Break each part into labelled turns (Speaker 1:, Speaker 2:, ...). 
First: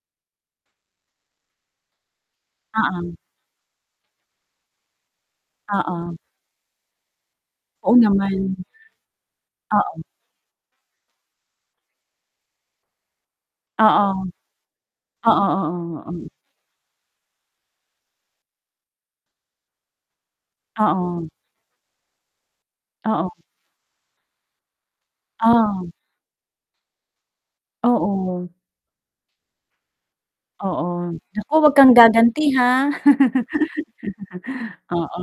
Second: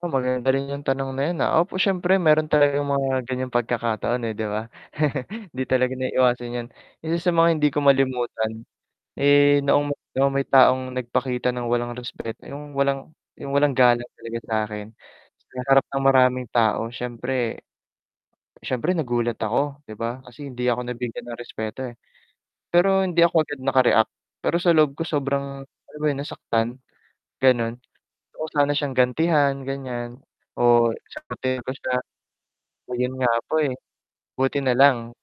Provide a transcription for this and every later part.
Speaker 1: Oo, maganda rin 'yung tanong na 'yun, ah. Opo, siyempre meron talagang
Speaker 2: Oo.
Speaker 1: mga ganiyang pagkakataon eh, 'di ba. Hindi talaga
Speaker 2: Oo.
Speaker 1: naiwasan 'yan. Isa mga hindi ko
Speaker 2: Oo, naman.
Speaker 1: malimutan, eh, noong
Speaker 2: Oo.
Speaker 1: noong may taong nagpakita ng walang respeto 'yung walang 'yung walang galang
Speaker 2: Oo.
Speaker 1: talaga sa'kin,
Speaker 2: Oo,
Speaker 1: sa harap ng
Speaker 2: oo, oo.
Speaker 1: maraming tao. Siyempre siyempre nagulat ako, 'di ba. Kasi hindi ako nabigyan
Speaker 2: Oo.
Speaker 1: ng respeto, eh. Pero hindi
Speaker 2: Oo.
Speaker 1: ako agad naka-react, pero sa loob ko sobrang,
Speaker 2: Oh.
Speaker 1: alam mo 'yun, nasaktan, ganun. Gusto ko
Speaker 2: Oo.
Speaker 1: sana siyang gantihan ganiyan
Speaker 2: Oo.
Speaker 1: o
Speaker 2: Naku
Speaker 1: sagutin ko
Speaker 2: huwag kang
Speaker 1: siya.
Speaker 2: gaganti ha.
Speaker 1: Ayun nga po, eh, buti na lang
Speaker 2: Oo,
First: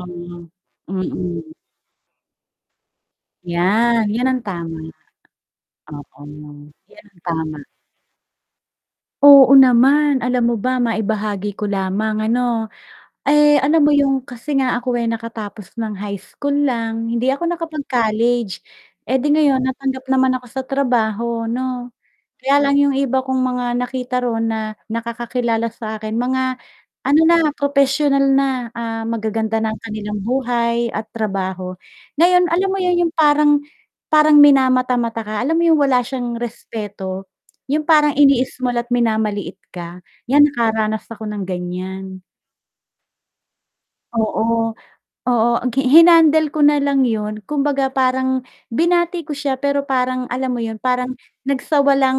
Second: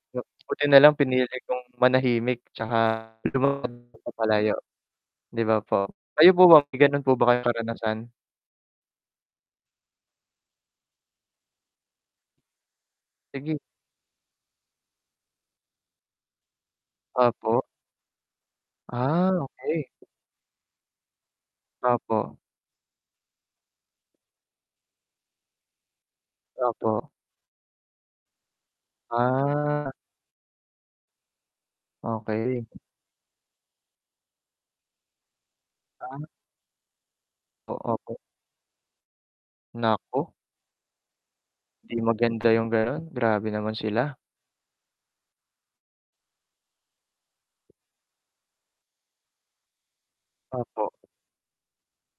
Speaker 1: buti na lang pinili
Speaker 2: mm.
Speaker 1: kong manahimik 'tsaka lumakad
Speaker 2: 'Yan, 'yan ang
Speaker 1: papalayo,
Speaker 2: tama.
Speaker 1: 'di ba po.
Speaker 2: Oo,
Speaker 1: Kayo po ba, may ganun
Speaker 2: 'yan
Speaker 1: po
Speaker 2: ang
Speaker 1: ba kayong
Speaker 2: tama.
Speaker 1: karanasan?
Speaker 2: Oo naman. Alam mo ba, maibahagi ko lamang ano,
Speaker 1: Sige.
Speaker 2: eh, alam mo 'yung kasi nga ako ay nakatapos ng high school lang, hindi ako
Speaker 1: Opo.
Speaker 2: nakapag-college, eh 'di
Speaker 1: Ah,
Speaker 2: ngayon
Speaker 1: okey.
Speaker 2: natanggap naman ako sa trabaho 'no,
Speaker 1: Opo.
Speaker 2: kaya lang 'yung iba kong mga nakita ro'n na nakakakilala sa akin, mga,
Speaker 1: Opo.
Speaker 2: ano na, propesyonal na, ah, magaganda na ang
Speaker 1: Ah.
Speaker 2: kanilang buhay at trabaho. Ngayon, alam
Speaker 1: Okey.
Speaker 2: mo 'yun, 'yung parang parang minamata-mata ka, alam mo 'yung wala
Speaker 1: Ah.
Speaker 2: siyang respeto,
Speaker 1: Oh,
Speaker 2: 'yung parang
Speaker 1: opo.
Speaker 2: ini-small at minamaliit ka.
Speaker 1: Naku.
Speaker 2: 'Yan, nakaranas ako ng
Speaker 1: 'Di
Speaker 2: ganiyan.
Speaker 1: maganda 'yung ganun, grabe naman sila.
Speaker 2: Oo, oo. Ang gi hinandle ko na lang 'yun, kumbaga parang binati ko siya pero parang alam mo 'yun,
Speaker 1: Opo.
Speaker 2: parang nagsawalang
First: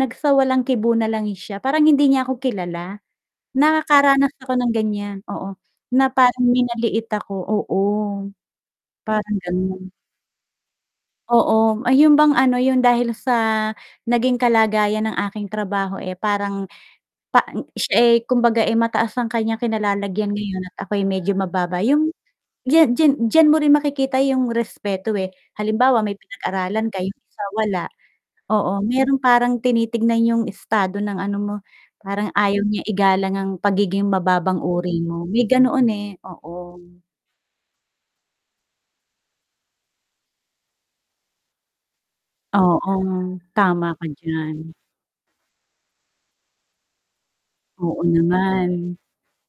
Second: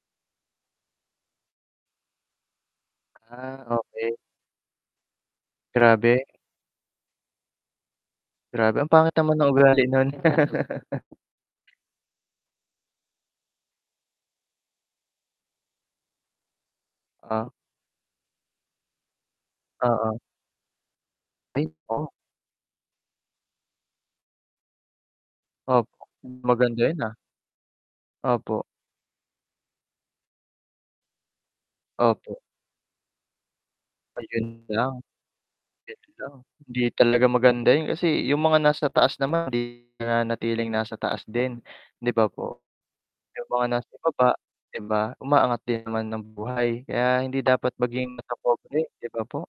Speaker 2: nagsawalang-kibo na lang siya, parang hindi niya ako kilala.
Speaker 1: Ah okey.
Speaker 2: Nakaranas ako ng ganiyan, oo, na
Speaker 1: Grabe.
Speaker 2: parang minaliit ako, oo,
Speaker 1: Grabe, ang pangit
Speaker 2: parang
Speaker 1: naman ng ugali
Speaker 2: gano'n.
Speaker 1: nun.
Speaker 2: Oo, ay 'yun bang ano, 'yun dahil sa naging kalagayan ng aking trabaho, eh, parang pa
Speaker 1: Ah.
Speaker 2: siya, eh, kumbaga, eh, mataas ang kaniyang
Speaker 1: Oo.
Speaker 2: kinalalagyan ngayon at ako'y medyo
Speaker 1: Ay,
Speaker 2: mababa 'yung
Speaker 1: oo.
Speaker 2: ya diya diyan mo rin makikita 'yung respeto, eh.
Speaker 1: Opo,
Speaker 2: Halimbawa may
Speaker 1: maganda
Speaker 2: pinag-aralan
Speaker 1: 'yun
Speaker 2: ka 'yung
Speaker 1: ah.
Speaker 2: isa wala,
Speaker 1: Opo.
Speaker 2: oo, meron parang tinitingnan 'yung estado ng ano mo, parang
Speaker 1: Opo.
Speaker 2: ayaw niya igalang ang pagiging mababang
Speaker 1: Ayun lang,
Speaker 2: uri mo, may ganoon,
Speaker 1: 'yun
Speaker 2: eh,
Speaker 1: lang. Hindi
Speaker 2: oo.
Speaker 1: talaga maganda 'yun kasi 'yung mga nasa taas naman hindi nanatiling nasa taas din, 'di ba po?
Speaker 2: Oo,
Speaker 1: 'Yung mga
Speaker 2: tama
Speaker 1: nasa
Speaker 2: ka
Speaker 1: ibaba,
Speaker 2: diyan.
Speaker 1: 'di ba, umaangat din naman ang buhay, kaya hindi dapat
Speaker 2: Oo
Speaker 1: maging matapobre,
Speaker 2: naman.
Speaker 1: 'di ba po?